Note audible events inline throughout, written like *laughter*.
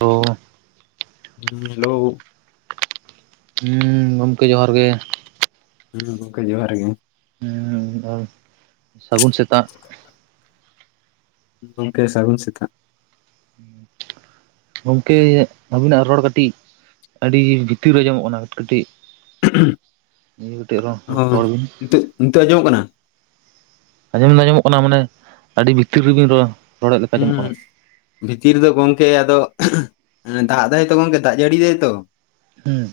ᱳ hello ᱦᱩᱸ ᱜᱚᱝᱠᱮ ᱡᱚᱦᱟᱨ ᱜᱮ ᱦᱩᱸ ᱜᱚᱝᱠᱮ ᱡᱚᱦᱟᱨ ᱜᱮ ᱟᱨ ᱥᱟᱹᱜᱩᱱ ᱥᱮᱛᱟᱜ ᱜᱚᱝᱠᱮ ᱥᱟᱹᱜᱩᱱ ᱥᱮᱛᱟᱜ, *inaudible* ᱜᱚᱝᱠᱮ ᱟᱵᱤᱱᱟᱜ ᱨᱚᱲ ᱠᱟᱹᱴᱤᱡ ᱟᱹᱰᱤ ᱵᱷᱤᱛᱤᱨ ᱟᱸᱡᱚᱢᱚᱜ ᱠᱟᱱᱟ ᱠᱟᱹᱴᱤᱡ ᱤᱭᱟᱹ ᱠᱟᱛᱮᱫ ᱚᱻ ᱨᱚᱲ ᱵᱤᱱ ᱱᱤᱛᱳ ᱱᱤᱛᱳᱜ ᱟᱸᱡᱚᱢᱚᱜ ᱠᱟᱱᱟ? ᱟᱸᱡᱚᱢᱚ ᱫᱚ ᱟᱸᱡᱚᱢᱚᱜ ᱠᱟᱱᱟ ᱢᱟᱱᱮ ᱟᱹᱰᱤ ᱵᱷᱤᱛᱤᱨ ᱨᱮ ᱵᱤᱱ ᱨᱚ ᱦᱩᱸ ᱵᱷᱤᱛᱤᱨ ᱨᱮᱫᱚ ᱜᱚᱢᱠᱮ ᱟᱫᱚ ᱫᱟᱜ ᱫᱟᱭ ᱛᱚ ᱜᱚᱢᱠᱮ ᱫᱟᱜ ᱡᱟᱹᱲᱤᱭ ᱫᱟᱭ ᱛᱚ ᱦᱩᱸ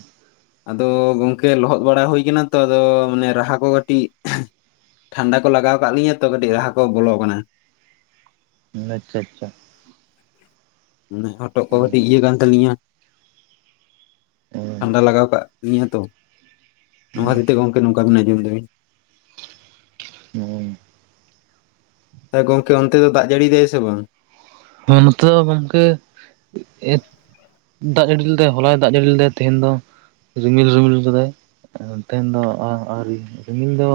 ᱟᱫᱚ ᱜᱚᱝᱠᱮ ᱞᱚᱦᱚᱫ ᱵᱟᱲᱟ ᱦᱩᱭ ᱠᱟᱱᱟ ᱛᱚ ᱟᱫᱚ ᱢᱟᱱᱮ ᱨᱟᱦᱟ ᱠᱚ ᱠᱟᱹᱴᱤᱡ ᱴᱷᱟᱱᱰᱟ ᱠᱚ ᱞᱟᱜᱟᱣ ᱠᱟᱫ ᱞᱤᱧᱟᱹ ᱛᱚ ᱠᱟᱹᱴᱤᱡ ᱨᱟᱦᱟ ᱠᱚ ᱵᱚᱞᱚ ᱟᱠᱟᱱᱟ ᱾ ᱟᱪᱪᱷᱟ ᱟᱪᱪᱷᱟ, ᱦᱚᱴᱚᱜ ᱠᱚ ᱠᱟᱹᱴᱤᱡ ᱤᱭᱟᱹ ᱠᱟᱱ ᱛᱟᱹᱞᱤᱧᱟ ᱴᱷᱟᱱᱰᱟ ᱞᱟᱜᱟᱣ ᱞᱤᱧᱟᱹ ᱛᱚ ᱚᱱᱟ ᱠᱷᱟᱛᱤᱨ ᱛᱮ ᱜᱚᱝᱠᱮ ᱱᱚᱝᱠᱟ ᱵᱤᱱ ᱟᱸᱡᱚᱢ ᱫᱟᱵᱤᱱ ᱦᱩᱸ ᱛᱟᱭ ᱜᱚᱝᱠᱮ ᱚᱱᱛᱮ ᱫᱚ ᱫᱟᱜ ᱡᱟᱹᱲᱤᱭᱤᱫᱟᱭ ᱥᱮ ᱵᱟᱝ? ᱦᱚ ᱱᱚᱛᱮ ᱜᱚᱢᱠᱮ ᱮ ᱫᱟᱜ ᱡᱟᱹᱲᱤ ᱞᱮᱫᱟᱭ ᱦᱚᱞᱟᱭ ᱫᱟᱜ ᱡᱟᱹᱲᱤ ᱞᱮᱫᱟᱭ ᱛᱮᱦᱮᱧ ᱫᱚ ᱨᱤᱢᱤᱞ ᱨᱤᱢᱤᱞ ᱠᱟᱫᱟᱭ ᱮ ᱛᱮᱦᱮᱧ ᱫᱚ ᱟᱣ ᱟᱣᱨᱤ ᱨᱤᱢᱤᱞ ᱫᱚ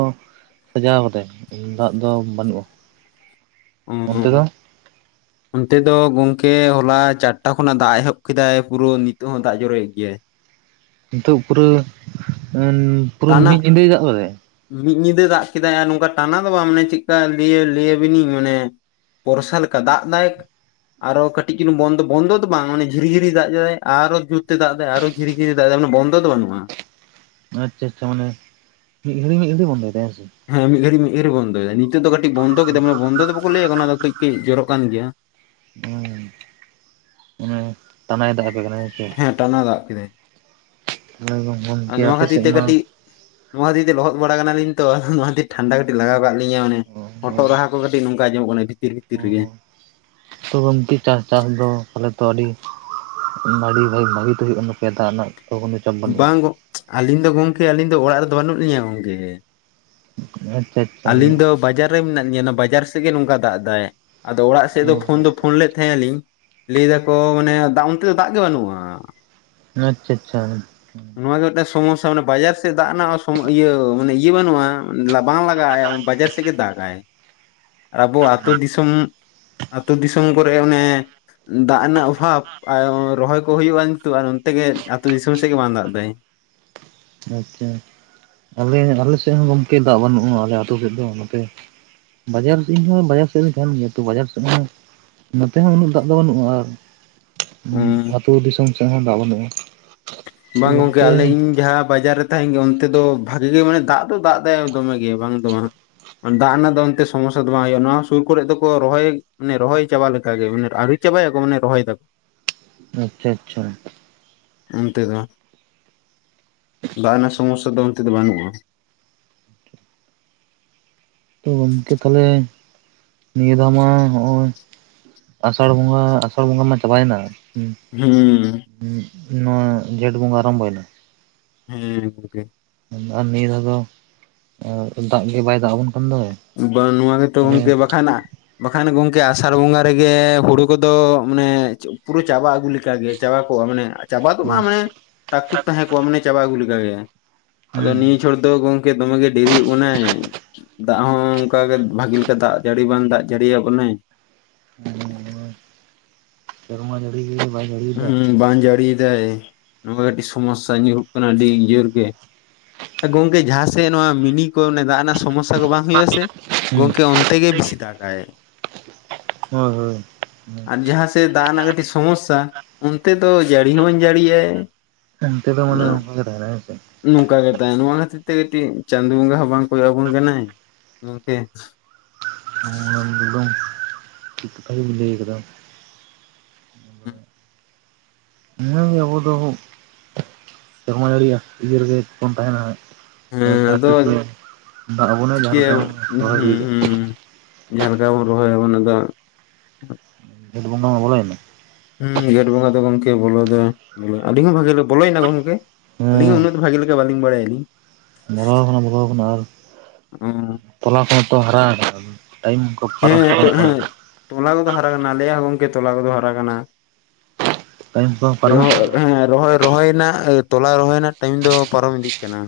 ᱥᱟᱡᱟᱣ ᱟᱠᱟᱫᱟᱭ ᱫᱟᱜ ᱫᱚ ᱵᱟᱹᱱᱩᱜᱼᱟ᱾ ᱚᱱᱛᱮ ᱫᱚ ᱩᱸ᱾ ᱚᱱᱛᱮ ᱫᱚ ᱜᱚᱢᱠᱮ ᱦᱚᱞᱟ ᱪᱟᱴᱴᱟ ᱠᱷᱚᱱᱟᱜ ᱫᱟᱜ-ᱮ ᱮᱦᱚᱵ ᱠᱮᱫᱟᱭ ᱯᱩᱨᱟᱹ ᱱᱤᱛᱳᱜ ᱦᱚᱸ ᱫᱟᱜ ᱡᱚᱨᱚᱭᱮᱫ ᱜᱮᱭᱟᱭ᱾ ᱱᱤᱛᱚᱜ ᱯᱩᱨᱟᱹ ᱟᱸᱱ ᱯᱩᱨᱟᱹ ᱛᱟᱱᱟᱜ ᱢᱤᱫ ᱧᱤᱫᱟᱹᱭ ᱫᱟᱜ ᱠᱟᱫᱟᱭ? ᱢᱤᱫ ᱧᱤᱫᱟᱹ ᱫᱟᱜ ᱠᱮᱫᱟᱭ ᱟᱨ ᱱᱚᱝᱠᱟ ᱴᱟᱱᱟ ᱫᱚ ᱵᱟᱝ ᱢᱟᱱᱮ ᱪᱮᱫᱠᱟ ᱞᱟᱹᱭᱟ ᱞᱟᱹᱭᱟᱹᱵᱤᱱᱟ. ᱧ ᱢᱟᱱᱮ ᱯᱚᱨᱥᱟ ᱞᱮᱠᱟ ᱫᱟᱜ ᱫᱟᱭ᱾ ᱟᱨᱚ ᱠᱟᱹᱴᱤᱡ ᱪᱩᱞᱩ ᱵᱚᱱᱫᱚ ᱵᱚᱱᱫᱚ ᱫᱚ ᱵᱟᱝ ᱢᱟᱱᱮ ᱡᱷᱤᱨᱤ-ᱡᱷᱤᱨᱤ ᱫᱟᱜ ᱮᱟᱭ ᱟᱨᱚ ᱡᱩᱨᱛᱮ ᱫᱟᱜ ᱮᱫᱟᱭ ᱟᱨᱚᱭ ᱡᱷᱤᱨᱤ-ᱡᱷᱤᱨᱤ ᱫᱟᱜ ᱫᱟᱭ ᱢᱟᱱᱮ ᱵᱚᱱᱫᱚ ᱫᱚ ᱵᱟᱹᱱᱩᱜᱼᱟ᱾ ᱟᱪᱪᱷᱟ ᱟᱪᱪᱷᱟ ᱢᱟᱱᱮ ᱢᱤᱫ ᱜᱷᱟᱹᱲᱤᱡ ᱢᱤᱫ ᱜᱷᱟᱹᱲᱤᱡ ᱵᱚᱱᱫᱚᱭ ᱮᱫᱟᱭ ᱦᱮᱸ ᱥᱮ᱾ ᱦᱮᱸ ᱢᱤᱫᱜᱷᱲᱤᱜ ᱢᱤᱫᱜᱷᱲᱤᱜ ᱵᱚᱱᱫᱚᱭ ᱫᱟᱭ᱾ ᱱᱤᱛᱚᱜ ᱫᱚ ᱠᱟᱹᱴᱤᱡ ᱵᱚᱱᱫᱚ ᱠᱮᱫᱟᱭ ᱢᱟᱱᱮ ᱵᱚᱱᱫᱚ ᱫᱚ ᱵᱟᱠᱚ ᱞᱟᱹᱭᱟ ᱠᱚ ᱚᱱᱟ ᱫᱚ ᱠᱟᱹᱡ ᱠᱟᱹᱡ ᱡᱚᱨᱚᱜ ᱠᱟᱱ ᱜᱮᱭᱟ᱾ ᱩᱸ ᱴᱟᱱᱟᱭ ᱫᱟᱜ ᱟᱯᱮ ᱠᱟᱱᱟᱭ᱾ ᱦᱮᱸ ᱴᱟᱱᱟ ᱫᱟᱜ ᱠᱮᱫᱟᱭ᱾ ᱟᱨ ᱜᱚᱢᱠᱮ ᱱᱚᱣᱟ ᱟᱯᱮ ᱠᱷᱟᱹᱛᱤᱨ ᱥᱮᱫ ᱛᱮ ᱢᱟ ᱠᱟᱹᱴᱤᱡ ᱱᱚᱣᱟ ᱫᱤᱭᱮ ᱛᱮ ᱞᱚᱦᱚᱫ ᱵᱟᱲᱟ ᱠᱟᱱᱟᱞᱤᱧ ᱛᱚ ᱱᱚᱣᱟ ᱠᱷᱟᱹᱛᱤᱨ ᱴᱷᱟᱱᱰᱟ ᱠᱟᱹᱴᱤᱡ ᱞᱟᱜᱟᱣ ᱠᱟᱜ ᱞᱤᱧᱟᱹ ᱢᱟᱱᱮ᱾ ᱦᱚᱴᱚᱜ ᱨᱟᱦᱟ ᱠᱚ ᱠᱟᱴᱤᱡ ᱱᱚᱝᱠᱟ ᱟᱸᱡᱚᱢᱚᱜ ᱠᱟᱱᱟ ᱵᱷᱤᱛᱤᱨ ᱵᱷᱤᱛᱤᱨ ᱨᱮᱜᱮ᱾ ᱛᱚ ᱜᱚᱢᱠᱮ ᱪᱟᱥ ᱪᱟᱥ ᱫᱚ ᱛᱟᱦᱚᱞᱮ ᱛᱚ ᱟᱹᱰᱤ ᱵᱷᱟᱲᱤ ᱵᱷᱟᱜ ᱵᱷᱟᱜᱤ ᱛᱮ ᱦᱩᱭᱩᱜ ᱠᱟᱱᱟ ᱛᱟᱯᱮᱭᱟ ᱫᱟᱜ ᱱᱟᱜ ᱛᱚ‌ ᱠᱚ ᱱᱤᱛ ᱵᱟᱝ ᱜᱚᱜ ᱟᱹᱞᱤᱧ ᱫᱚ ᱜᱚᱢᱠᱮ ᱟᱹᱞᱤᱧ ᱫᱚ ᱚᱲᱟᱜ ᱨᱮᱫᱚ ᱵᱟᱹᱱᱩᱜ ᱞᱤᱧᱟᱹ ᱜᱚᱝᱠᱮ᱾ ᱟᱪᱪᱷᱟ ᱟᱪᱪᱷᱟ᱾ ᱚ ᱟᱹᱞᱤᱧ ᱫᱚ ᱵᱟᱡᱟᱨ ᱨᱮ ᱢᱮᱱᱟᱜ ᱞᱤᱧᱟᱹ ᱚᱱᱟ ᱵᱟᱡᱟᱨ ᱥᱮᱫ ᱜᱮ ᱱᱚᱝᱠᱟ ᱫᱟᱜ ᱮᱟᱭ ᱟᱫᱚ ᱚᱲᱟᱜ ᱥᱮᱫ ᱫᱚ ᱯᱷᱳᱱ ᱫᱚ ᱯᱷᱳᱱ ᱞᱮᱫ ᱛᱟᱦᱮᱸ ᱟᱞᱤᱧ᱾ ᱞᱟᱹᱭ ᱫᱟᱠᱚ ᱢᱟᱱᱮ ᱫᱟᱜ ᱚᱱᱛᱮ ᱫᱚ ᱫᱟᱜ ᱜᱮ ᱵᱟᱹᱱᱩᱜᱼᱟ᱾ ᱟᱪᱪᱷᱟ ᱟᱪᱪᱷᱟ᱾ ᱱᱚᱣᱟᱣᱟᱜ ᱜᱮ ᱢᱤᱫᱴᱮᱱ ᱥᱚᱢᱚᱥᱥᱟ ᱢᱟᱱᱮ ᱵᱟᱡᱟᱨ ᱥᱮᱫ ᱫᱟᱜ ᱱᱟᱜ ᱥᱚᱢ ᱤᱭᱟᱹ ᱢᱟᱱᱮ ᱤᱭᱟᱹ ᱵᱟᱹᱱᱩᱜᱼᱟ ᱩᱱᱤ ᱞᱟ ᱵᱟᱝ ᱞᱟᱜᱟᱜᱼᱟᱭᱟ ᱵᱟᱡᱟᱨ ᱥᱮᱫ ᱜᱮ ᱫᱟᱜᱟᱭ ᱟᱨ ᱟᱵᱚ ᱟᱹᱛᱳ ᱫᱤᱥᱚᱢ ᱟᱹᱛᱳ ᱫᱤᱥᱚᱢ ᱠᱚᱨᱮ ᱚᱱᱮ ᱫᱟᱜ ᱨᱮᱱᱟᱜ ᱚᱵᱷᱟᱵ᱾ ᱟᱭ ᱚᱸ ᱨᱚᱦᱚᱭ ᱠᱚ ᱦᱩᱭᱩᱜᱼᱟ ᱱᱤᱛᱚᱜ ᱟᱨ ᱱᱚᱱᱛᱮ ᱜᱮ ᱟ ᱟᱹᱛᱩᱳ ᱫᱤᱥᱚᱢ ᱥᱮᱫ ᱜᱮ ᱵᱟᱝ ᱫᱟᱜ ᱮᱟᱭ᱾ ᱟᱪᱪᱷᱟ᱾ ᱟᱞᱮ ᱟᱞᱮ ᱥᱮᱫ ᱦᱚᱸ ᱜᱚᱝᱠᱮ ᱫᱟᱜ ᱵᱟᱹᱱᱩᱜᱼᱟ ᱟᱞᱮ ᱟᱹᱛᱩ ᱥᱮᱫ ᱫᱚ ᱱᱚᱛᱮ᱾ ᱵᱟᱡᱟᱨ ᱥᱮ ᱤᱧ ᱦᱚᱸ ᱵᱟᱡᱟᱨ ᱥᱮᱫ ᱨᱤᱧ ᱛᱟᱦᱮᱱ ᱜᱮᱭᱟ ᱛᱚ ᱵᱟᱡᱟᱨ ᱥᱮᱫ ᱢᱟᱱᱮ ᱱᱛᱮ ᱦᱚᱸ ᱩᱱᱟᱹᱜ ᱫᱟᱜ ᱫᱚ ᱵᱟᱹᱱᱩᱜᱼᱟ ᱟᱨ ᱩᱸ ᱦᱩᱸ ᱟᱹᱛᱩ ᱫᱤᱥᱚᱢ ᱥᱮᱫ ᱦᱚᱸ ᱫᱟᱜ ᱵᱟᱹᱱᱩᱜᱼᱟ᱾ ᱵᱟᱝ ᱜᱚᱝᱠᱮ ᱟᱞᱮ ᱤᱧ ᱡᱟᱦᱟᱸ ᱵᱟᱡᱟᱨ ᱨᱮ ᱛᱟᱦᱮᱱ ᱜᱮᱭᱟ ᱚᱱᱛᱮ ᱫᱚ ᱵᱷᱟᱜᱤ ᱜᱮ ᱢᱟᱱᱮ ᱫᱟᱜ ᱫᱚ ᱫᱟᱜ ᱮ ᱫᱚᱢᱮ ᱜᱮ ᱵᱟᱝ ᱫᱚ ᱵᱟᱝ᱾ ᱚᱱ ᱫᱟᱜ ᱨᱮᱱᱟᱜ ᱫᱚ ᱚᱱᱛᱮᱜ ᱥᱚᱢᱚᱥᱥᱟ ᱫᱚ ᱵᱟᱝ ᱦᱩᱭᱩᱜᱼᱟ ᱱᱚᱣᱟ ᱥᱩᱨ ᱠᱚᱨᱮ ᱫᱚᱠᱚ ᱨᱚᱦᱚᱭ ᱢᱟᱱᱮ ᱨᱚᱦᱚᱭ ᱪᱟᱵᱟ ᱞᱮᱠᱟᱜ ᱜᱮ ᱢᱟᱱᱮ ᱟᱣᱨᱤ ᱪᱟᱵᱟᱭᱟᱠᱚ ᱢᱟᱱᱮ ᱨᱚᱦᱟᱭ ᱫᱟᱠᱚ᱾ ᱟᱪᱪᱷᱟ ᱟᱪᱪᱷᱟ᱾ ᱚᱱᱛᱮ ᱫᱚ ᱫᱟᱜ ᱨᱮᱱᱟᱜ ᱥᱚᱢᱚᱥᱥᱟ ᱫᱚ ᱚᱱᱛᱮ ᱫᱚ ᱵᱟᱹᱱᱩᱜᱼᱟ᱾ ᱛᱚ ᱜᱚᱝᱠᱮ ᱛᱟᱦᱚᱞᱮ ᱱᱤᱭᱟᱹ ᱫᱷᱟᱣ ᱢᱟ ᱦᱚᱸᱜ-ᱚᱭ ᱟᱥᱟᱲ ᱵᱚᱸᱜᱟ ᱟᱥᱟᱲ ᱵᱚᱸᱜᱟ ᱢᱟ ᱪᱟᱵᱟᱭᱮᱱᱟ᱾ ᱦᱩᱸ᱾ ᱦᱩᱸ᱾ ᱩᱸᱜ ᱱᱚᱣᱟ ᱡᱷᱮᱸᱴ ᱵᱚᱸᱜᱟ ᱟᱨᱟᱢᱵᱷᱚᱭᱱᱟ᱾ *unintelligible* ᱟᱨ ᱱᱤᱭᱟᱹ ᱫᱷᱟᱣ ᱫᱚ ᱮ ᱫᱟᱜ ᱜᱮ ᱵᱟᱭ ᱫᱟᱜ ᱟᱵᱚᱱ ᱠᱟᱱ ᱫᱚ᱾ ᱵᱟᱝ ᱱᱚᱣᱟ ᱜᱮᱛᱚ ᱜᱚᱢᱠᱮ ᱵᱟᱠᱷᱟᱱ ᱱᱟᱦᱜ ᱵᱟᱠᱷᱟᱱ ᱜᱚᱝᱠᱮ ᱟᱥᱟᱲ ᱵᱚᱸᱜᱟ ᱨᱮᱜᱮ ᱦᱩᱲᱩ ᱠᱚᱫᱚ ᱢᱟᱱᱮ ᱯᱩᱨᱟᱹ ᱪᱟᱵᱟ ᱟᱹᱜᱩ ᱞᱮᱠ ᱞᱮᱠᱟᱜᱮ ᱪᱟᱵᱟ ᱠᱚᱜᱼᱟ ᱢᱟᱱᱮ ᱪᱟᱵᱟ ᱫᱚ ᱵᱟᱝ ᱦᱩᱸ ᱢᱟᱱᱮ ᱴᱟᱠᱴᱩᱠ ᱛᱟᱦᱮᱸ ᱠᱚᱜᱼᱟ ᱢᱟᱱᱮ ᱪᱟᱵᱟ ᱟᱹᱜᱩ ᱞᱮᱠᱟᱜᱮ᱾ ᱟᱫᱚ ᱦᱩᱸ ᱱᱤᱭᱟᱹ ᱪᱷᱚᱲ ᱫᱚ ᱜᱚᱢᱠᱮ ᱫᱚᱢᱮ ᱜᱮ ᱰᱮᱨᱤᱚᱜ ᱵᱟᱱᱟᱚᱭ᱾ ᱫᱟᱜ ᱦᱚᱸ ᱚᱱᱠᱟ ᱜᱮ ᱵᱷᱟᱜᱤ ᱞᱮᱠᱟ ᱫᱟᱜ ᱡᱟᱹᱲᱤ ᱵᱟᱝ ᱫᱟᱜ ᱡᱟᱹᱲᱤ‌ᱭᱟᱜ ᱵᱚᱱᱟᱭ᱾ ᱦᱩ ᱥᱮᱨᱢᱟ ᱡᱟᱹᱲᱤ ᱵᱟᱸᱭ ᱡᱟᱹᱲᱤᱭᱮᱫ ᱦᱩᱸ ᱵᱟᱝ ᱡᱟᱹᱲᱤᱭᱫᱟᱭ ᱱᱚᱝᱠᱟ ᱠᱟᱹᱴᱤᱡ ᱥᱚᱢᱚᱥᱥᱟ ᱧᱩᱨᱦᱩᱜ ᱠᱟᱱᱟ ᱟᱹᱰᱤ ᱡᱳᱨ ᱜᱮ᱾ ᱜᱚᱝᱠᱮ ᱡᱟᱦᱟᱸ ᱥᱮᱫ ᱱᱚᱣᱟ ᱢᱤᱱᱤ ᱠᱚ ᱚᱱᱮ ᱫᱟᱜ ᱨᱮᱱᱟᱜ ᱥᱚᱢᱚᱥᱥᱟ ᱠᱚ ᱵᱟᱝ ᱦᱩᱭᱩᱜ ᱟᱥ ᱥᱮ ᱦᱩᱸ ᱜᱚᱝᱠᱮ ᱚᱱᱛᱮ ᱵᱮᱥᱤ ᱫᱟᱜᱟᱭ᱾ ᱦᱳᱭ ᱦᱳᱭ᱾ ᱟᱨ ᱡᱟᱦᱟᱸ ᱥᱮᱮᱞᱫ ᱫᱟᱜ ᱨᱮᱱᱟᱜ ᱠᱟᱹᱴᱤᱡ ᱥᱚᱢᱚᱥᱥᱟ ᱚᱱᱛᱮ ᱫᱚ ᱡᱟᱹᱲᱤ ᱦᱚᱸ ᱵᱟᱹᱧ ᱡᱟᱹᱲᱟᱭ ᱱᱚᱛᱮ ᱫᱚ ᱢᱟᱱᱮ ᱟᱫᱚ ᱚᱱᱠᱟ ᱜᱮ ᱛᱟᱦᱮᱱᱟ ᱦᱮᱸᱥᱮ ᱱᱚᱝᱠᱟ ᱜᱮ *unintelligible* ᱛᱮ ᱠᱟᱹᱴᱤᱡ ᱪᱟᱸᱫᱳ ᱵᱚᱸᱜᱟ ᱦᱚᱸ ᱵᱟᱝ ᱠᱚᱭᱚᱜ ᱟᱵᱚᱱ ᱠᱟᱱᱟᱭ ᱜᱚᱝᱠᱮ᱾ ᱚᱱᱟ *unintelligible* ᱴᱷᱤᱠ ᱠᱟᱛᱷᱟ ᱜᱮᱧ ᱞᱟᱹᱭ ᱟᱠᱟᱫᱟ᱾ ᱦᱮᱸ᱾ ᱱᱤᱭᱟᱹᱜᱮ ᱟᱵᱚ ᱫᱚ ᱥᱮᱨᱢᱟ ᱡᱟᱹᱲᱤᱭᱟ ᱤᱭᱟᱹ ᱨᱮᱜᱮ ᱵᱚᱱ ᱛᱟᱦᱮᱱᱟ ᱦᱟᱸᱜ᱾ ᱛᱚ ᱦᱮᱸ ᱟᱫᱚ *unintelligible* ᱫᱟᱜ ᱵᱚᱱᱟᱭ ᱡᱟᱦᱟᱸ ᱪᱤᱠᱟᱹᱭᱟ ᱞᱮᱠᱟ ᱨᱚᱦᱚᱭ ᱤᱲᱤ ᱠᱟᱜ ᱡᱟᱸᱦᱟ ᱞᱮᱠᱟ ᱵᱚᱱ ᱨᱚᱦᱚᱭᱟ ᱚᱱᱟ ᱫᱚ ᱡᱷᱮᱸᱴ ᱵᱚᱸᱜᱟ ᱢᱟ ᱵᱚᱞᱚᱭᱮᱱᱟ᱾ ᱦᱮᱸ ᱡᱷᱮᱸᱴ ᱵᱚᱸᱜᱟ ᱫᱚ ᱜᱚᱝᱠᱮ ᱵᱚᱞᱚ ᱫᱚ ᱟᱹᱰᱤᱧ ᱦᱚᱸ ᱵᱷᱟᱜᱮ ᱵᱚᱞᱚᱭᱮᱱᱟ ᱜᱚᱝᱠᱮ? ᱟᱹᱞᱤᱧ ᱦᱚᱸ ᱩᱱᱟᱜᱫᱚ ᱵᱟᱹᱞᱤᱧ ᱵᱷᱟᱜᱮ ᱞᱮᱠᱟ ᱵᱟᱲᱟᱭ ᱟᱹᱞᱤᱧ᱾ ᱵᱚᱞᱚ ᱟᱠᱟᱱᱟ ᱠᱟᱱᱟ ᱵᱚᱞᱚ ᱟᱠᱟᱱᱟ ᱟᱨ ᱚ ᱛᱚᱞᱟ ᱠᱚᱦᱚᱸ ᱛᱚ ᱦᱟᱨᱟᱣ ᱠᱟᱱᱟ᱾ ᱴᱟᱭᱤᱢ ᱠᱚ ᱯᱟᱨᱚᱢ ᱦᱮᱸ ᱛᱚ ᱯᱟᱨᱚᱢᱚᱜ ᱠᱟᱱᱟ ᱦᱮᱸ ᱛᱚᱞᱟ ᱠᱚᱫᱚ ᱦᱟᱨᱟ ᱠᱟᱱᱟ ᱟᱞᱮᱭᱟᱜ ᱦᱚᱸ ᱜᱚᱝᱠᱮ ᱛᱚᱞᱟ ᱠᱚᱫᱚ ᱦᱟᱨᱟ ᱠᱟᱱᱟ᱾ ᱴᱟᱭᱤᱢ ᱠᱚᱦᱚᱸ ᱯᱟᱨᱚᱢᱚᱜ ᱠᱟᱱᱟ ᱦᱮᱸ ᱨᱚᱦᱚᱭ ᱨᱚᱦᱚᱭ ᱨᱮᱱᱟᱜ ᱛᱚᱞᱟ ᱨᱚᱦᱚᱭ ᱨᱮᱱᱟᱜ ᱴᱟᱭᱤᱢ ᱫᱚ ᱯᱟᱨᱚᱢ ᱤᱫᱤᱜ ᱠᱟᱱᱟ᱾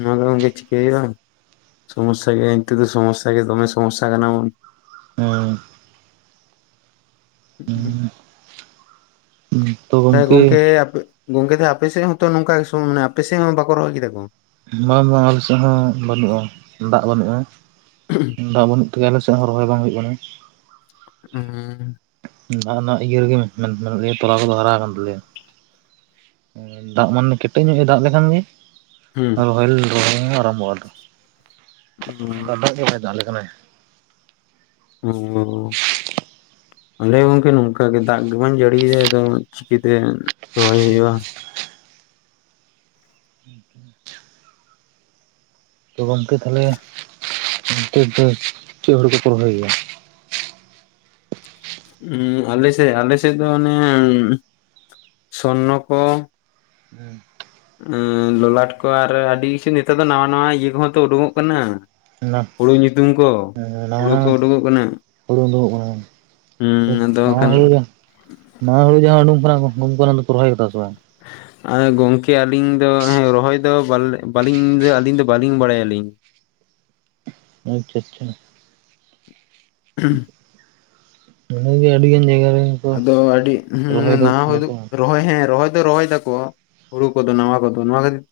ᱱᱚᱣᱟ ᱫᱚ ᱜᱚᱝᱠᱮ ᱪᱤᱠᱟᱹᱭ ᱦᱚᱭᱩᱜ-ᱟ, ᱥᱚᱢᱚᱥᱥᱟ ᱜᱮ ᱱᱤᱛᱚᱜ ᱫᱚ ᱥᱚᱢᱚᱥᱥᱟ ᱜᱮ ᱫᱚᱢᱮ ᱥᱚᱢᱚᱥᱥᱟ ᱠᱟᱱᱟ ᱵᱚᱱ᱾ ᱦᱮᱸ᱾ ᱛᱚ *inaudible* ᱜᱚᱢᱠᱮ ᱜᱚᱝᱠᱮ ᱟᱯᱮ ᱜᱚᱝᱠᱮ ᱛᱟᱦᱮ ᱟᱯᱮᱥᱮᱫ ᱦᱚᱸ ᱛᱚ ᱱᱚᱝᱠᱟ *unintelligible* ᱟᱯᱮ ᱥᱮᱫ ᱦᱚᱸ ᱵᱟᱠᱚ ᱨᱚᱦᱚᱭ ᱠᱮᱫᱟ ᱠᱚ? ᱵᱟᱝ ᱵᱟᱝ ᱟᱞᱮ ᱥᱮᱫ ᱦᱚᱸ ᱵᱟᱹᱱᱩᱜᱼᱟ, ᱫᱟᱜ ᱵᱟᱹᱱᱩᱜᱼᱟ, ᱫᱟᱜ ᱵᱟᱹᱱᱩᱜ ᱛᱮᱜᱮ ᱟᱞᱮ ᱥᱮᱫ ᱦᱚᱸ ᱨᱚᱦᱚᱭ ᱵᱟᱝ ᱦᱩᱭᱩᱜ ᱠᱟᱱᱟ᱾ ᱦᱩᱸ᱾ ᱫᱟᱜ ᱚᱱᱟ ᱤᱭᱟᱹ ᱨᱮᱜᱮ ᱢᱮᱱ-ᱢᱮᱱ ᱤᱭᱟ ᱛᱚᱞᱟ ᱠᱚᱫᱚ ᱦᱟᱨᱟᱣ ᱠᱟᱱ ᱛᱟᱞᱮᱭᱟ᱾ ᱫᱟᱜ ᱢᱟᱱᱮ ᱠᱮᱴᱮᱡ ᱧᱚᱜ ᱮ ᱫᱟᱜ ᱞᱮᱠᱷᱟᱱ ᱜᱮ ᱦᱩᱸ ᱨᱚᱦᱚᱭ ᱨᱚᱦᱚᱭ ᱞᱮ ᱟᱨᱟᱢᱵᱷᱚᱜᱼᱟᱞᱮ, ᱚᱱᱠᱟ ᱫᱟᱜ ᱜᱮ ᱵᱟᱭ ᱫᱟᱜ ᱟᱞᱮ ᱠᱟᱱᱟᱭ᱾ ᱚ᱾ ᱟᱞᱮ ᱦᱚᱸ ᱜᱚᱝᱠᱮ ᱱᱚᱝᱠᱟ ᱜᱮ ᱫᱟᱜ ᱜᱮ ᱵᱟᱝ ᱡᱟᱹᱲᱤᱭᱫᱟᱭ, ᱟᱫᱚ ᱪᱤᱠᱤᱛᱮ ᱨᱚᱦᱚᱭ ᱦᱩᱭᱩᱜᱼᱟ? *inaudible* ᱛᱚ ᱜᱚᱝᱠᱮ ᱛᱟᱦᱚᱞᱮ ᱚᱱᱛᱮ ᱫᱚ ᱪᱮᱫ ᱦᱚᱲᱩ ᱠᱚᱯᱮ ᱨᱚᱦᱚᱭ ᱜᱮᱭᱟ? ᱦᱩᱸ ᱟᱞᱮᱥᱮᱫ, ᱟᱞᱮᱥᱮᱫ ᱫᱚ ᱚᱱᱮ ᱥᱚᱨᱱᱚ ᱠᱚ, ᱦᱮᱸ᱾ ᱮᱸ ᱞᱚᱞᱟᱴ ᱠᱚ ᱟᱨ ᱟᱹᱰᱤ ᱠᱤᱪᱷᱩ ᱱᱮᱛᱟᱨ ᱫᱚ ᱱᱟᱣᱟ ᱱᱟᱣᱟ ᱤᱭᱟᱹ ᱠᱚᱦᱚᱸ ᱛᱚ ᱩᱰᱩᱝᱚᱜ ᱠᱟᱱᱟ᱾ ᱚᱱᱟ ᱦᱩᱲᱩ ᱧᱩᱛᱩᱢ ᱠᱚ, ᱦᱩᱲᱩ ᱠᱚ ᱱᱟᱣᱟ ᱩᱰᱩᱠᱚᱜ ᱠᱟᱱᱟ᱾ ᱦᱩᱲᱩ ᱩᱰᱩᱠᱚᱜ ᱠᱟᱱᱟ ᱦᱩᱸ ᱟᱫᱚ ᱱᱟᱣᱟ ᱠᱷᱟᱱ ᱦᱩᱲᱩ ᱜᱮ ᱱᱟᱣᱟ ᱦᱩᱲᱩ ᱡᱟᱦᱟᱸ ᱩᱰᱩᱠ ᱠᱟᱱᱟ ᱩᱰᱩᱠ ᱠᱟᱱᱟ ᱫᱚ ᱨᱚᱦᱚᱭ ᱠᱟᱫᱟ ᱥᱮ ᱵᱟᱝ? ᱜᱚᱝᱠᱮ ᱟᱹᱞᱤᱧ ᱫᱚ ᱦᱮᱸ ᱨᱚᱦᱚᱭ ᱫᱚ ᱵᱟᱹᱞᱤᱧ ᱟᱹᱞᱤᱧ ᱫᱚ ᱵᱟᱹᱞᱤᱧ ᱵᱟᱲᱟᱭᱟᱞᱤᱧ᱾ ᱟᱪᱪᱷᱟ ᱟᱪᱪᱷᱟ᱾ *inaudible* *inaudible* ᱟᱹᱰᱤᱜᱟᱱ ᱡᱟᱭᱜᱟ ᱨᱮ ᱾ ᱟᱫᱚ ᱟᱹᱰᱤ ᱦᱩᱸ ᱱᱟᱣᱟ *unintelligible* ᱨᱚᱦᱚᱭ ᱦᱮᱸ ᱨᱚᱦᱚᱭ ᱫᱚ ᱨᱚᱦᱚᱭ ᱫᱟ ᱠᱚ ᱦᱩᱲᱩ ᱠᱚᱫᱚ ᱱᱟᱣᱟ ᱠᱚᱫᱚ ᱱᱚᱣᱟ ᱠᱷᱟᱹᱛᱤᱨ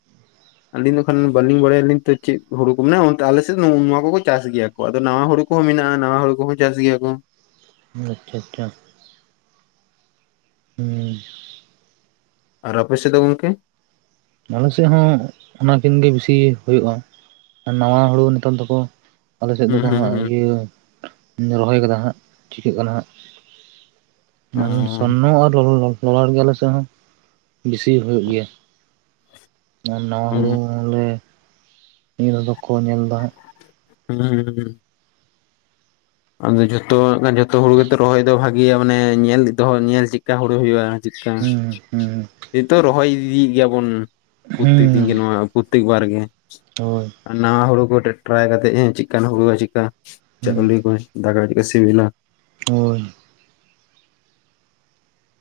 ᱟᱹᱞᱤᱧ ᱫᱚᱠᱷᱟᱱ ᱵᱟᱹᱞᱤᱧ ᱵᱟᱲᱟᱭᱟᱞᱤᱧ ᱛᱚ ᱪᱮᱫ ᱦᱩᱲᱩ ᱠᱚ ᱢᱮᱱᱟᱜᱼᱟ? ᱚᱱᱛᱮ ᱟᱞᱮᱥᱮᱫ ᱱᱚᱣᱟ ᱠᱚᱠᱚ ᱪᱟᱥ ᱜᱮᱭᱟ ᱠᱚ ᱟᱫᱚ ᱱᱟᱣᱟ ᱦᱩᱲᱩ ᱠᱚᱦᱚᱸ ᱢᱮᱱᱟᱜᱼᱟ ᱱᱟᱣᱟ ᱦᱩᱲᱩ ᱠᱚᱦᱚᱸ ᱪᱟᱥ ᱜᱮᱭᱟ ᱠᱚ ᱾ ᱟᱪᱪᱷᱟ ᱟᱪᱪᱷᱟ ᱾ ᱦᱩᱸ ᱾ ᱟᱨ ᱟᱯᱮ ᱥᱮᱫ ᱫᱚ ᱜᱚᱝᱠᱮ? ᱟᱞᱮ ᱥᱮᱫ ᱦᱚᱸ ᱚᱱᱟᱠᱤᱱ ᱜᱮ ᱵᱤᱥᱤ ᱦᱳᱭᱳᱜᱼᱟ, ᱟᱨ ᱱᱟᱣᱟ ᱦᱳᱲᱳ ᱱᱮᱛᱟᱨ ᱫᱚᱠᱚ ᱟᱞᱮ ᱥᱮᱫ ᱦᱩᱸ ᱫᱚᱠᱚ ᱦᱩᱸ ᱦᱟᱸᱜ ᱦᱩᱸ ᱤᱭᱟᱹ ᱨᱚᱦᱚᱭ ᱠᱟᱫᱟ ᱦᱟᱸᱜ ᱪᱤᱠᱟᱹᱜ ᱠᱟᱱᱟ ᱦᱟᱸᱜ? ᱚ *unintelligible* ᱥᱚᱨᱱᱚ ᱟᱨ ᱞᱚᱞᱚ ᱞᱚᱞᱟᱴ ᱜᱮ ᱟᱞᱮ ᱥᱮ ᱦᱚᱸ ᱵᱤᱥᱤ ᱦᱩᱭᱩᱜ ᱜᱮᱭᱟ ᱾ *inaudible* ᱟᱨ ᱱᱟᱣᱟ ᱦᱩᱸ ᱦᱩᱲᱩ ᱦᱚᱸᱞᱮ ᱱᱤᱭᱟᱹ ᱫᱷᱟ ᱫᱚ ᱠᱚ ᱧᱮᱞ ᱫᱟ ᱦᱟᱸᱜ ᱾ ᱦᱩᱸ ᱾ ᱟᱫᱚ ᱡᱷᱚᱛᱚ ᱦᱟᱜ ᱠᱷᱟᱱ ᱡᱚᱛᱚ ᱦᱳᱲᱳ ᱜᱮᱛᱚ ᱨᱚᱦᱚᱭ ᱫᱚ ᱵᱷᱟᱜᱤᱭᱟ ᱢᱟᱱᱮ ᱧᱮᱞ ᱫᱚᱦᱚ ᱧᱮᱞ ᱪᱮᱫᱠᱟ ᱦᱳᱲᱳ ᱦᱳᱭᱳᱜᱼᱟ? ᱪᱤᱠᱠᱟ ᱦᱩᱸ ᱦᱩᱸ ᱱᱤᱛᱚᱜ ᱨᱚᱦᱚᱭ ᱤᱫᱤᱭᱮᱫ ᱜᱮᱭᱟ ᱵᱚᱱ ᱯᱨᱚᱛᱮᱠ ᱫᱤᱱ ᱦᱩᱸ ᱜᱮ ᱱᱚᱣᱟ ᱯᱨᱚᱛᱮᱠ ᱵᱟᱨ ᱜᱮ ᱾ ᱦᱳᱭ ᱾ ᱟ ᱱᱟᱶᱟ ᱦᱩᱲᱩ ᱠᱚ ᱴᱟ-ᱴᱨᱟᱭ ᱠᱟᱛᱮᱜ ᱦᱮᱸ ᱪᱮᱜᱠᱟᱱ ᱦᱩᱲᱩᱼᱟ ᱪᱮᱜᱠᱟ ᱦᱩᱸ ᱪᱟᱣᱞᱮ ᱠᱚ ᱫᱟᱠᱟ ᱠᱚ ᱪᱮᱜᱠᱟ ᱥᱤᱵᱤᱞᱟ? ᱦᱳᱭ ᱾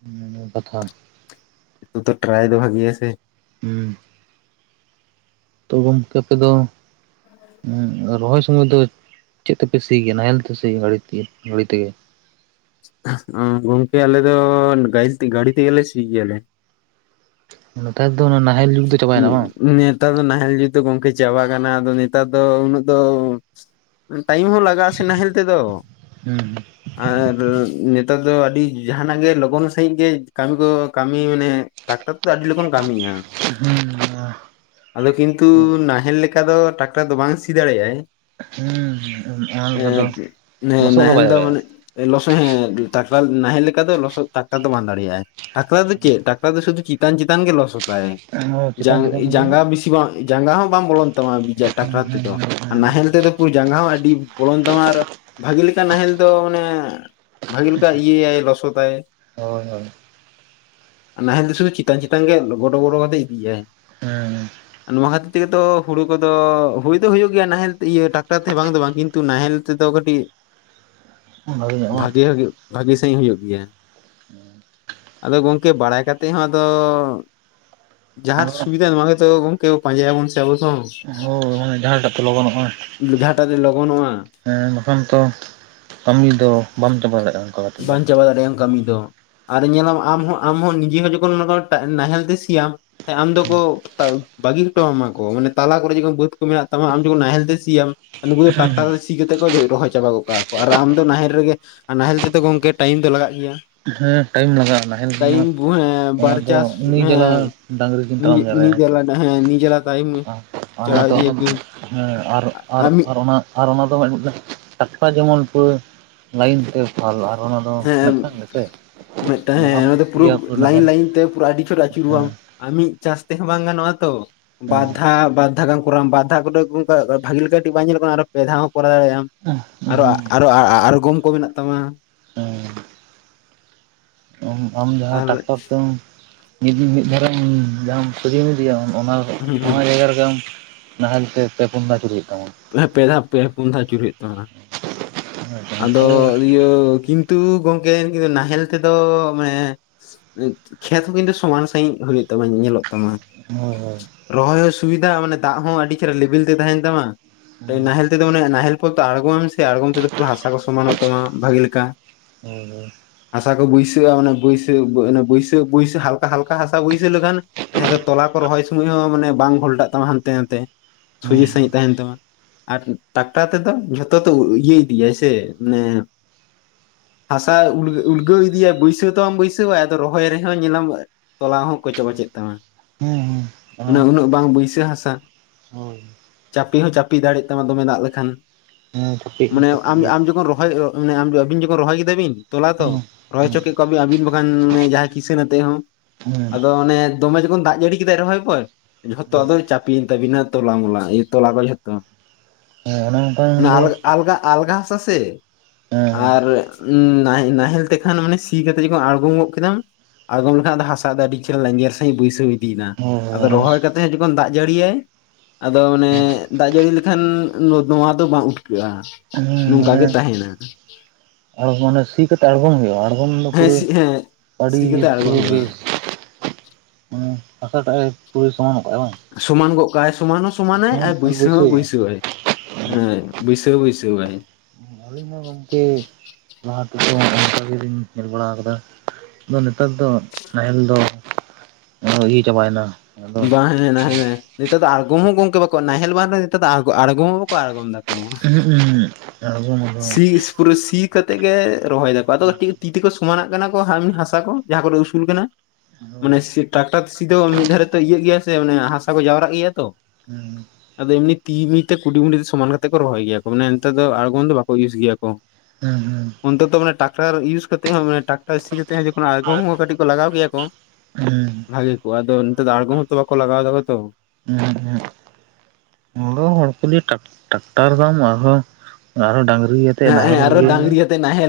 *inaudible* ᱠᱟᱛᱷᱟ ᱾ ᱛᱩ ᱛᱚ ᱴᱨᱟᱭ ᱫᱚ ᱵᱷᱟᱜᱤ ᱭᱟᱥᱮ ᱾ ᱦᱩᱸ ᱾ ᱛᱚ ᱜᱚᱝᱠᱮ ᱟᱯᱮ ᱫᱚ ᱩᱸᱜ ᱨᱚᱦᱚᱭ ᱥᱚᱢᱚᱭ ᱫᱚ ᱪᱮᱫ ᱛᱮᱯᱮ ᱥᱤ ᱜᱮᱭᱟ ᱱᱟᱦᱮᱞ ᱛᱮᱥᱮ ᱤᱭᱟᱹ ᱜᱟᱹᱲᱤ ᱜᱟᱹᱲᱤ ᱛᱮᱜᱮ? ᱜᱚᱝᱠᱮ ᱟᱞᱮ ᱫᱚ ᱜᱟᱹᱤᱡ ᱜᱟᱹᱲᱤ ᱛᱮ ᱜᱮᱞᱮ ᱥᱤ ᱜᱮᱭᱟᱞᱮ ᱾ ᱱᱮᱛᱟᱨ ᱫᱚ ᱚᱱᱟ ᱱᱟᱦᱮᱞ ᱡᱩᱜᱽ ᱫᱚ ᱪᱟᱵᱟᱭᱮᱱᱟ ᱵᱟᱝ? ᱱᱮᱛᱟᱨ ᱫᱚ ᱱᱟᱦᱮᱞ ᱡᱩᱜ ᱫᱚ ᱜᱚᱝᱠᱮ ᱪᱟᱵᱟ ᱠᱟᱱᱟ ᱟᱫᱚ ᱱᱮᱛᱟᱨ ᱫᱚ ᱩᱱᱟᱹᱜ ᱫᱚ ᱴᱟᱭᱤᱢ ᱦᱚᱸ ᱞᱟ ᱜᱟᱜᱼᱟ ᱥᱮ ᱱᱟᱦᱮᱞ ᱛᱮ ᱫᱚ ᱦᱩᱸ ᱾ ᱟᱨ ᱱᱮᱛᱟᱨ ᱫᱚ ᱟᱹᱰᱤ ᱡᱟᱦᱟᱱᱟᱜ ᱜᱮ ᱞᱚᱜᱚᱱ ᱥᱟᱺᱦᱤᱡ ᱜᱮ ᱠᱟᱹᱢᱤ ᱠᱚ ᱠᱟᱹᱢᱤ ᱢᱟᱱᱮ ᱴᱟᱠᱴᱟᱨ ᱛᱮᱫᱚ ᱟᱹᱰᱤ ᱞᱚᱜᱚᱱ ᱠᱟᱢᱤᱭᱟ ᱾ ᱦᱩᱸ ᱟᱫᱚ ᱠᱤᱱᱛᱩ ᱦᱩᱸ ᱱᱟᱦᱮᱞ ᱞᱮᱠᱟ ᱫᱚ ᱴᱟᱠᱴᱟᱨ ᱫᱚ ᱵᱟᱝ ᱥᱤ ᱫᱟᱲᱮᱭᱟᱭ ᱦᱩᱸ ᱚᱱᱟ ᱾ ᱞᱮᱠᱟ ᱫᱚ ᱮᱸᱫ ᱞᱚᱥᱚᱫ ᱱᱟᱦᱮᱞ ᱵᱟᱭ ᱫᱚ ᱢᱟᱱᱮ ᱞᱚᱥᱚᱫ ᱦᱮᱸ ᱴᱟᱠᱴᱟᱨ ᱱᱟᱦᱮᱞ ᱞᱮᱠᱟ ᱫᱚ ᱞᱚᱥᱚᱫ ᱴᱟᱠᱴᱟᱨ ᱫᱚ ᱵᱟᱝ ᱫᱟᱲᱮᱭᱟᱜᱼᱟᱭ ᱾ ᱴᱟᱠᱴᱟᱨ ᱫᱚ ᱪᱮᱫ ᱴᱟᱠᱴᱟᱨ ᱫᱚ ᱥᱩᱫᱩ ᱪᱮᱛᱟᱱ ᱪᱮᱛᱟᱱ ᱜᱮ ᱞᱚᱥᱚᱛᱟᱭ ᱾ ᱫᱟᱲᱮᱭᱟᱜᱼᱟ ᱡᱟᱝ ᱪᱮᱛᱟᱱ ᱪᱮᱛᱟᱱ ᱡᱟᱸᱜᱟ ᱜᱮ ᱵᱮᱥᱤ ᱵᱟᱝ ᱡᱟᱝᱜᱟ ᱦᱚᱸ ᱵᱟᱝ ᱵᱚᱞᱚᱱ ᱛᱟᱢᱟ ᱵᱤᱡᱟ ᱦᱩᱸ ᱴᱟᱠᱴᱟᱨ ᱦᱩᱸ ᱛᱮᱫᱚ, ᱟᱨ ᱦᱩᱸ ᱱᱟᱦᱮᱞ ᱛᱮᱫᱚ ᱠᱩ ᱡᱟᱸᱜᱟ ᱦᱚᱸ ᱟᱹᱰᱤ ᱵᱚᱞᱚᱱ ᱛᱟᱢᱟ ᱟᱨ ᱵᱷᱟᱹᱜᱤ ᱞᱮᱠᱟ ᱱᱟᱦᱮᱞ ᱫᱚ ᱢᱟᱱᱮ ᱵᱷᱟᱜᱤ ᱞᱮᱠᱟ ᱤᱭᱟᱹᱭᱟᱭ ᱞᱚᱥᱚᱫᱟᱭ ᱾ ᱦᱳᱭ ᱦᱳᱭ ᱟ ᱱᱟᱦᱮᱞ ᱫᱚ ᱥᱩᱫᱩ ᱪᱮᱛᱟᱱ ᱪᱮᱛᱟᱱ ᱜᱮ ᱜᱚᱰᱚ-ᱵᱚᱰᱚ ᱠᱟᱛᱮ ᱤᱫᱤᱭᱟᱭ ᱾ ᱦᱮᱸᱻ ᱱᱚᱣᱟ ᱠᱷᱟᱹᱛᱤᱨ ᱛᱮᱜᱮᱛᱚ ᱦᱩᱲᱩ ᱠᱚᱫᱚ ᱦᱩᱭ ᱫᱚ ᱦᱩᱭᱩᱜ ᱜᱮᱭᱟ ᱱᱟᱦᱮᱞ ᱤᱭᱟᱹ ᱴᱟᱠᱴᱟᱨ ᱛᱮ ᱵᱟᱝ ᱫᱚ ᱵᱟᱝ, ᱠᱤᱱ ᱛᱩ ᱱᱟᱦᱮᱞ ᱛᱮᱫᱚ ᱠᱟᱹᱴᱤᱡ ᱧᱚᱜ ᱵᱟᱝ ᱵᱷᱟᱜᱮ ᱵᱷᱟᱜᱮ ᱵᱷᱟᱹᱜᱤ ᱥᱟᱹᱦᱤᱡ ᱦᱩᱭᱩᱜ ᱜᱮᱭᱟ, ᱟᱫᱚ ᱜᱚᱝᱠᱮ ᱵᱟᱲᱟᱭ ᱠᱟᱛᱮ ᱦᱚᱸ ᱟᱫᱚ ᱡᱟᱦᱟᱸᱨ ᱥᱩᱵᱤᱫᱷᱟ ᱱᱚᱣᱟ ᱜᱮᱛᱚ ᱜᱚᱝᱠᱮ ᱯᱟᱸᱡᱟᱭ ᱟᱵᱚᱱ ᱥᱮ ᱟᱵᱚ ᱫᱚ ᱦᱳᱭ ᱢᱟᱱᱮ ᱡᱟᱦᱟᱸᱴᱟᱜ ᱛᱚ ᱞᱚᱜᱚᱱᱚᱜᱼᱟ ᱾ ᱡᱟᱦᱟᱸ ᱴᱟᱜ ᱛᱮ ᱞᱚᱜᱚᱱᱚᱜᱼᱟ ᱾ ᱦᱮᱸ ᱵᱟᱠᱷᱟᱱ ᱛᱚ ᱠᱟᱹᱢᱤ ᱫᱚ ᱵᱟᱢ ᱪᱟᱵᱟ ᱫᱟᱲᱮᱭᱟᱜᱼᱟ ᱠᱟᱱᱟ᱾ ᱵᱟᱝ ᱪᱟᱵᱟ ᱫᱟᱲᱮᱭᱟᱜ ᱟᱢ ᱠᱟᱹᱢᱤ ᱫᱚ ᱾ ᱟᱨ ᱧᱮᱞᱟᱢ ᱟᱢᱦᱚᱸ ᱟᱢᱦᱚᱸ ᱱᱤᱡᱮ ᱦᱚᱸ ᱡᱚᱠᱷᱚᱱ *unintelligible* ᱱᱟᱦᱮᱞ ᱛᱮ ᱥᱤᱭ ᱟᱢ ᱾ ᱟᱢ ᱫᱚᱠᱚ ᱵᱟᱹᱜᱤ ᱦᱚᱴᱚᱣᱟᱢᱟ ᱠᱚ, ᱢᱟᱱᱮ ᱛᱟᱞᱟ ᱠᱚᱨᱮ ᱡᱚᱠᱷᱚᱱ ᱵᱟᱹᱫ ᱠᱚ ᱢᱮᱱᱟᱜ ᱛᱟᱢᱟ ᱟᱢ ᱡᱚᱠᱷᱚᱱ ᱱᱟᱦᱮᱞ ᱛᱮ ᱥᱤᱭᱟᱢ ᱱᱩᱠᱩ ᱫᱚ ᱴᱟᱠᱴᱟᱨᱛᱮ ᱥᱤ ᱠᱟᱛᱮ ᱠᱚ ᱨᱚᱦᱚᱭ ᱪᱟᱵᱟ ᱜᱚᱫ ᱠᱟᱜᱼᱟ ᱠᱚ ᱟᱨ ᱟᱢ ᱫᱚ ᱱᱟᱦᱮᱞ ᱨᱮᱜᱮ ᱟᱨ ᱱᱟᱦᱮᱞ ᱜᱚᱢᱠᱮ ᱴᱟᱭᱤᱢ ᱫᱚ ᱞᱟᱜᱟᱜ ᱜᱮᱭᱟ᱾ ᱦᱮᱸ ᱴᱟᱭᱤᱢ ᱞᱟᱜᱟᱜᱼᱟ ᱱᱟᱦᱮᱞ ᱢᱟ ᱴᱟᱭᱤᱢ ᱚᱱᱟ ᱵᱟᱨ ᱫᱚ ᱪᱟᱥ ᱩᱱᱤ ᱡᱟᱞᱟ ᱦᱮᱸ ᱰᱟᱝᱨᱤ ᱱᱤᱡ ᱱᱤᱡ ᱡᱟᱞᱟ ᱦᱮᱸ ᱱᱤᱡ ᱡᱟᱞᱟ ᱴᱟᱭᱤᱢ ᱪᱟᱞᱟᱣ ᱤᱫᱤᱭᱟᱠᱤᱱ *unintelligible* ᱟᱨ ᱟᱨ ᱚᱱᱟ ᱟᱨ ᱚᱱᱟ ᱫᱚ ᱢᱤᱫᱴᱮ ᱴᱟᱠᱴᱟᱨ ᱡᱮᱢᱚᱱ ᱯᱩᱨᱟᱹ ᱞᱟᱹᱭᱤᱱ ᱛᱮ *unintelligible* ᱟᱨ ᱚᱱᱟ ᱫᱚ ᱦᱮᱸ ᱢᱤᱫᱴᱟᱝ ᱜᱮ᱾ ᱢᱤᱫᱴᱟᱝ ᱦᱮᱸ ᱚᱱᱟ ᱫᱚ ᱯᱩᱨᱟᱹ ᱞᱟᱭᱤᱱ ᱱᱟᱦᱮᱞ ᱞᱟᱭᱤᱱ ᱛᱮ ᱯᱩᱨᱟᱹ ᱟᱹᱰᱤ ᱪᱷᱚᱴ ᱦᱮᱸ ᱟᱹᱪᱩᱨᱚᱜ-ᱟ᱾ ᱟᱨ ᱢᱤᱫ ᱪᱟᱥ ᱛᱮᱦᱚᱸ ᱵᱟᱝ ᱜᱟᱱᱚᱜᱼᱟ ᱛᱚ, ᱦᱮᱸ ᱵᱟᱫᱷᱟ ᱵᱟ ᱟᱫᱷᱟ ᱜᱟᱢ ᱠᱚᱨᱣᱟ ᱵᱟᱫᱷᱟ ᱠᱚ ᱛᱚ *unintelligible* ᱵᱷᱟᱜᱤᱮ ᱠᱟᱹᱴᱤᱡ ᱵᱟᱝ ᱧᱮᱞᱚᱜ ᱠᱟᱱᱟ ᱟᱨᱚ ᱯᱮ ᱫᱷᱟᱣ ᱦᱚᱸ ᱠᱚᱨᱟᱣ ᱫᱟᱲᱮᱭᱟᱜ-ᱟᱢ, ᱦᱮᱸ ᱦᱮᱸ ᱟᱨᱚ *unintelligible* ᱟᱬᱜᱚᱢ ᱠᱚ ᱢᱮᱱᱟᱜ ᱛᱟᱢᱟ ᱾ ᱦᱩᱸ᱾ ᱟᱢ ᱟᱢ ᱡᱟᱦᱟᱸ ᱛᱟᱦᱚᱞᱮ ᱴᱟᱠᱴᱚᱨ ᱛᱮᱢ ᱫᱤᱱ ᱢᱤᱫ ᱫᱷᱟᱨᱮᱢ ᱡᱟᱦᱟᱸᱟᱢ ᱠᱤᱨᱤᱧ ᱤᱫᱤᱭᱟ ᱚᱱᱟ ᱦᱩᱸ ᱚᱱᱟ ᱦᱩᱸ ᱡᱟᱭᱜᱟ ᱨᱮᱜᱮ ᱟᱢ ᱱᱟᱦᱮᱞ ᱛᱮ ᱯᱮ ᱯᱩᱱ ᱫᱷᱟᱣ ᱟᱪᱩᱨᱜ ᱦᱩᱭᱩᱜ ᱛᱟᱢᱟ ᱾ ᱮ ᱯᱮ ᱫᱷᱟᱣ ᱯᱮ ᱯᱩᱱ ᱫᱷᱟᱣ ᱟᱪᱩᱨ ᱦᱩᱭᱩᱜ ᱛᱟᱢᱟ᱾ ᱟᱫᱚ ᱚᱱᱠᱟ ᱜᱮ ᱤᱭᱟᱹ ᱠᱤᱱᱛᱩ ᱜᱚᱢᱠᱮ ᱱᱟᱦᱮᱞ ᱛᱮᱫᱚ ᱢᱟᱱᱮ ᱠᱷᱮᱛ ᱦᱚᱸ ᱠᱤᱱᱛᱩ ᱥᱚᱢᱟᱱ ᱥᱟᱹᱦᱤᱡ ᱦᱩᱭᱩᱜ ᱛᱟᱢᱟ ᱧᱮᱞᱚᱜ ᱛᱟᱢᱟ ᱾ ᱦᱳᱭ ᱦᱳᱭ᱾ ᱨᱚᱦᱚᱭ ᱦᱚᱸ ᱥᱩᱵᱤᱫᱷᱟ ᱢᱟᱱᱮ ᱫᱟᱜ ᱦᱚᱸ ᱟᱹᱰᱤ ᱪᱮᱨᱦᱟ ᱞᱮᱵᱮᱞ ᱛᱮ ᱛᱟᱦᱮᱱ ᱛᱟᱢᱟ, ᱱᱟᱦᱮᱞ ᱛᱮᱫᱚ ᱢᱟᱱᱮ ᱱᱟᱦᱮᱞ *unintelligible* ᱟᱬᱜᱚᱢ ᱟᱢ ᱥᱮ ᱟᱬᱜᱚᱢ ᱛᱮᱫᱚ ᱯᱩᱨᱟᱹ ᱦᱟᱥᱟ ᱠᱚ ᱥᱚᱢᱟᱱᱚᱜ ᱛᱟᱢᱟ ᱵᱷᱟᱜᱤ ᱞᱮᱠᱟ᱾ ᱦᱳᱭ ᱦᱳᱭ ᱦᱟᱥᱟ ᱠᱚ ᱵᱟᱹᱭᱥᱟᱹᱜ-ᱟ ᱢᱟᱱᱮ ᱵᱟᱹᱭᱥᱟᱹ ᱚᱱᱟ ᱵᱟᱹᱭᱥᱟᱹ ᱵᱟᱹᱭᱥᱟᱹ *unintelligible* ᱦᱟᱞᱠᱟ ᱦᱟᱥᱟ ᱵᱟᱹᱭᱥᱟᱹᱣ ᱞᱮᱠᱷᱟᱱ ᱡᱟᱦᱟᱸ ᱫᱚ ᱛᱚᱞᱟ ᱠᱚ ᱨᱚᱦᱚᱭ ᱥᱚᱢᱚᱭ ᱦᱚᱸ ᱢᱟᱱᱮ ᱵᱟᱝ ᱜᱷᱚᱞᱴᱟᱜ ᱛᱟᱢᱟ ᱦᱟᱱᱛᱮ ᱱᱟᱱᱛᱮ ᱾ ᱦᱳᱭ ᱦᱮᱸ ᱥᱚᱡᱮ ᱥᱟᱹᱦᱤᱡ ᱛᱟᱦᱮᱱ ᱛᱟᱢᱟ ᱟᱨ ᱴᱟᱠᱴᱟᱨ ᱛᱮᱫᱚ ᱡᱷᱚᱛᱚ ᱛᱚ ᱤᱭᱟᱹ *unintelligible* ᱥᱮ ᱢᱟᱱᱮ ᱦᱟᱥᱟ ᱩᱞ ᱩᱞᱰᱟᱹᱣ ᱤᱫᱤᱭᱤᱭᱟ ᱵᱟᱹᱭᱥᱟᱹᱣ ᱛᱟᱢ ᱵᱟᱹᱭᱥᱟᱹᱣᱟ ᱟᱫᱚ ᱨᱚᱦᱚᱭ ᱨᱮᱦᱚᱸ ᱧᱮᱞᱟᱢ ᱛᱚᱞᱟ ᱦᱚᱸ ᱠᱚᱪᱮ ᱠᱚᱪᱮ ᱛᱟᱢᱟ, ᱦᱮᱸ ᱚᱱᱟ ᱦᱮᱸ ᱦᱮᱸ ᱩᱱᱟᱹᱜ ᱵᱟᱝ ᱵᱟᱹᱭᱥᱟᱹᱣᱟ ᱦᱟᱥᱟ ᱦᱳᱭ ᱪᱟᱯᱮ ᱦᱚᱸ ᱪᱟᱯᱮ ᱫᱟᱲᱮᱜ ᱛᱟᱢᱟ ᱫᱚᱢᱮ ᱫᱟᱜ ᱞᱮᱠᱷᱟᱱ᱾ *unintelligible* ᱢᱟᱱᱮ ᱟᱢ ᱜᱮᱭᱟ ᱟᱢ ᱡᱚᱠᱷᱚᱱ ᱨᱚᱦᱚᱭ *unintelligible* ᱟᱵᱤᱱ ᱡᱚᱠᱷᱚᱱ ᱨᱚᱦᱚᱭ ᱠᱮᱫᱟ ᱵᱤᱱ ᱛᱚᱞᱟ ᱛᱚ ᱦᱮᱸ ᱨᱚᱦᱚᱭ ᱦᱚᱪᱚ ᱠᱮᱫ ᱠᱚᱣᱟ ᱵᱤᱱ ᱟᱹᱵᱤᱱ ᱵᱟᱠᱷᱟᱱ ᱚᱱᱮ ᱡᱟᱦᱟᱸᱭ ᱠᱤᱥᱟᱹᱱ ᱟᱛᱮᱫ ᱦᱚᱸ, ᱦᱮᱸ ᱟᱫᱚ ᱚᱱᱮ ᱫᱚᱢᱮ ᱡᱚᱠᱷᱚᱱ ᱫᱟᱜ ᱡᱟᱹᱲᱤ ᱠᱮᱫᱟᱭ ᱨᱚᱦᱚᱭ ᱯᱚᱨ ᱡᱷᱚᱛ ᱦᱮᱸ ᱟᱫᱚ ᱪᱟᱯᱤᱭᱮᱱ ᱛᱟᱵᱤᱱᱟ ᱛᱚᱞᱟ ᱢᱚᱞᱟ ᱤᱭᱟᱹ ᱛᱚᱞᱟ ᱠᱚ ᱡᱷᱚᱛᱚ᱾ ᱚᱱᱟ ᱟᱞᱜᱟ *unintelligible* ᱟᱞᱜᱟ ᱟᱞᱜᱟ ᱦᱟᱥᱟ ᱥᱮ᱾ ᱦᱮᱸ ᱟᱨ ᱱᱟᱦᱮᱞ ᱱᱟᱦᱮᱞ ᱛᱮᱠᱷᱟᱱ ᱢᱟᱱᱮ ᱥᱤ ᱠᱟᱛᱮᱫ ᱡᱚᱠᱷᱚᱱ ᱟᱬᱜᱚᱢ ᱜᱚᱜ ᱠᱮᱫᱟᱢ ᱟᱬᱜᱚᱢ ᱞᱮᱠᱷᱟᱱ ᱟᱫᱚ ᱦᱟᱥᱟ ᱫᱚ ᱟᱹᱰᱤ ᱪᱮᱦᱨᱟ ᱞᱮᱸᱡᱮᱨ ᱥᱟᱹᱦᱤᱡ ᱵᱟᱹᱭᱥᱟᱹᱣ ᱤᱫᱤᱭᱱᱟ ᱦᱳᱭ ᱾ ᱦᱳᱭ ᱟᱫᱚ ᱚᱱᱮ ᱨᱚᱦᱚᱭ ᱠᱟᱛᱮᱫ ᱦᱚᱸ ᱡᱚᱠᱷᱚᱱ ᱫᱟᱜ ᱡᱟᱹᱲᱤᱭᱟᱭ ᱟᱫᱚ ᱚᱱᱮ ᱫᱟᱜ ᱡᱟᱹᱲᱤ ᱞᱮᱠᱷᱟᱱ *unintelligible* ᱫᱚ ᱵᱟᱝ *unintelligible* ᱦᱮᱸ *unintelligible* ᱱᱚᱝᱠᱟ ᱢᱟᱱᱮ ᱜᱮ ᱛᱟᱦᱮᱱᱟ ᱾ ᱟᱨ ᱢᱟᱱᱮ ᱥᱤ ᱠᱟᱛᱮᱜ ᱟᱬᱜᱚᱢ ᱦᱩᱭᱩᱜᱼᱟ, ᱟᱬᱜᱚᱢ ᱫᱚ ᱦᱮᱸ ᱯᱩᱨᱟᱹ ᱥᱤ ᱦᱮᱸ *unintelligible* ᱢᱟᱱᱮ ᱥᱤ ᱠᱟᱛᱮ ᱟᱬᱜᱚ ᱦᱩᱭᱩᱜᱼᱟ ᱦᱟᱥᱟ ᱴᱟᱜ ᱮ ᱯᱩᱨᱟᱹ ᱥᱚᱢᱟᱱ ᱜᱚᱜ ᱠᱟᱜᱼᱟᱭ ᱵᱟᱝ ᱾ ᱥᱚᱢᱟᱱ ᱜᱚᱜ ᱠᱟᱜ-ᱟᱭ ᱥᱚᱢᱟᱱ ᱦᱚᱸ ᱥᱚᱢᱟᱱ ᱟᱭ ᱟᱨ ᱵᱟᱹᱭᱥᱟᱹᱣ ᱦᱚᱸ ᱵᱟᱹᱭᱥᱟᱹᱣ ᱟᱭ᱾ ᱦᱮᱸ ᱵᱟᱹᱭᱥᱟᱹᱣ ᱵᱟᱹᱭᱥᱟᱹᱣ ᱟᱭ᱾ ᱟᱹᱞᱤᱧ ᱦᱚᱸ ᱜᱚᱝᱠᱮ ᱞᱟᱦᱟ ᱛᱮᱫᱚ ᱚᱱᱠᱟ ᱜᱮᱞᱤᱧ ᱧᱮᱞ ᱵᱟᱲᱟ ᱠᱟᱫᱟ ᱾ ᱟᱫᱚ ᱱᱮᱛᱟᱨ ᱫᱚ ᱱᱟᱦᱮᱞ ᱫᱚ ᱟᱨᱦᱚᱸ ᱤᱭᱟᱹ ᱪᱟᱵᱟ ᱭᱮᱱᱟ᱾ ᱵᱟᱝ ᱦᱮᱸ ᱦᱮᱸ ᱱᱟ ᱦᱮᱸ ᱱᱮᱛᱟᱨ ᱫᱚ ᱟᱬᱜᱚᱢ ᱦᱚᱸ ᱜᱚᱢᱠᱮ ᱵᱟᱠᱚ ᱱᱟᱦᱮᱞ ᱵᱟᱝ ᱨᱮᱦᱚᱸ ᱱᱮᱛᱟᱨ ᱫᱚ ᱟᱬᱜᱚᱢ ᱦᱚᱸ ᱵᱟᱠᱚ ᱟᱲᱜᱚᱢ ᱫᱟ᱾ ᱩᱸᱦᱩᱜ ᱩᱸᱦᱩᱜ ᱟᱲᱜᱚᱢ ᱦᱚᱸ ᱵᱟᱝ᱾ ᱥᱤ ᱯᱩᱨᱟᱹ ᱥᱤ ᱠᱟᱛᱮᱜ ᱜᱮ ᱨᱚᱦᱚᱭ ᱫᱟᱠᱚ ᱟᱫᱚ ᱛᱤ ᱛᱤ ᱛᱮᱠᱚ ᱥᱚᱢᱟᱱᱟᱜ ᱠᱟᱱᱟ ᱠᱚ ᱦᱟᱥᱟ ᱠᱚ ᱡᱟᱦᱟᱸ ᱠᱚᱨᱮ ᱩᱥᱩᱞ ᱠᱟᱱᱟ ᱢᱟᱱᱮ ᱦᱳᱭ ᱥᱤ ᱴᱨᱟᱠᱴᱟᱨ ᱥᱤ ᱫᱚ ᱢᱤᱫ ᱫᱷᱟᱨᱮ ᱤᱭᱟᱹᱜ ᱜᱮᱭᱟ ᱥᱮ ᱢᱟᱱᱮ ᱦᱟᱥᱟ ᱠᱚ ᱡᱟᱣᱨᱟᱜ ᱜᱮᱭᱟ ᱛᱚ, ᱦᱩᱸ, ᱟᱫᱚ ᱮᱢᱱᱤ ᱛᱤ ᱢᱤ ᱛᱮ ᱠᱩᱰᱤ ᱢᱩᱰᱤ ᱛᱮ ᱥᱚᱢᱟᱱ ᱠᱟᱛᱮᱫ ᱠᱚ ᱨᱚᱦᱚᱭ ᱜᱮᱭᱟ ᱠᱚ ᱢᱟᱱᱮ ᱱᱮᱛᱟᱨ ᱫᱚ ᱟᱬᱜᱚᱢ ᱫᱚ ᱵᱟᱠᱚ ᱤᱭᱩᱥ ᱜᱮᱭᱟ ᱠᱚ᱾ ᱦᱮᱸ ᱦᱮᱸ᱾ ᱚᱱᱛᱮ ᱛᱚ ᱢᱟᱱᱮ ᱴᱟᱠᱴᱟᱨ ᱤᱭᱩᱥ ᱠᱟᱛᱮ ᱦᱚᱸ ᱢᱟᱱᱮ ᱴᱟᱠ ᱴᱟᱨ ᱥᱤ ᱠᱟᱛᱮ ᱦᱚᱸ ᱡᱚᱠᱷᱚᱱ ᱟᱬᱜᱚᱢ ᱦᱚᱸ ᱠᱟᱹᱴᱤᱡ ᱠᱚ ᱞᱟᱜᱟᱣ ᱠᱮᱭᱟ ᱠᱚ ᱦᱩᱸ ᱵᱷᱟᱜᱮ ᱠᱚᱼᱟ ᱚᱫᱚ ᱟᱲᱜᱚᱢ ᱦᱚᱸ ᱛᱚ ᱵᱟᱠᱚ ᱞᱟᱜᱟᱣ ᱫᱟᱠᱚ ᱛᱚ, ᱦᱩᱸ ᱦᱩᱸ ᱦᱚᱲ ᱠᱚ ᱞᱟᱹᱭᱟ ᱴᱟᱠᱴᱟᱨ ᱫᱟᱢ ᱟᱨᱦᱚᱸ ᱟᱨᱦᱚᱸ ᱰᱟᱹᱝᱨᱤ ᱦᱮᱸ ᱦᱮᱸ ᱟᱨᱚ ᱰᱟᱹᱝᱨᱤ ᱟᱛᱮ ᱱᱟᱦᱮᱞ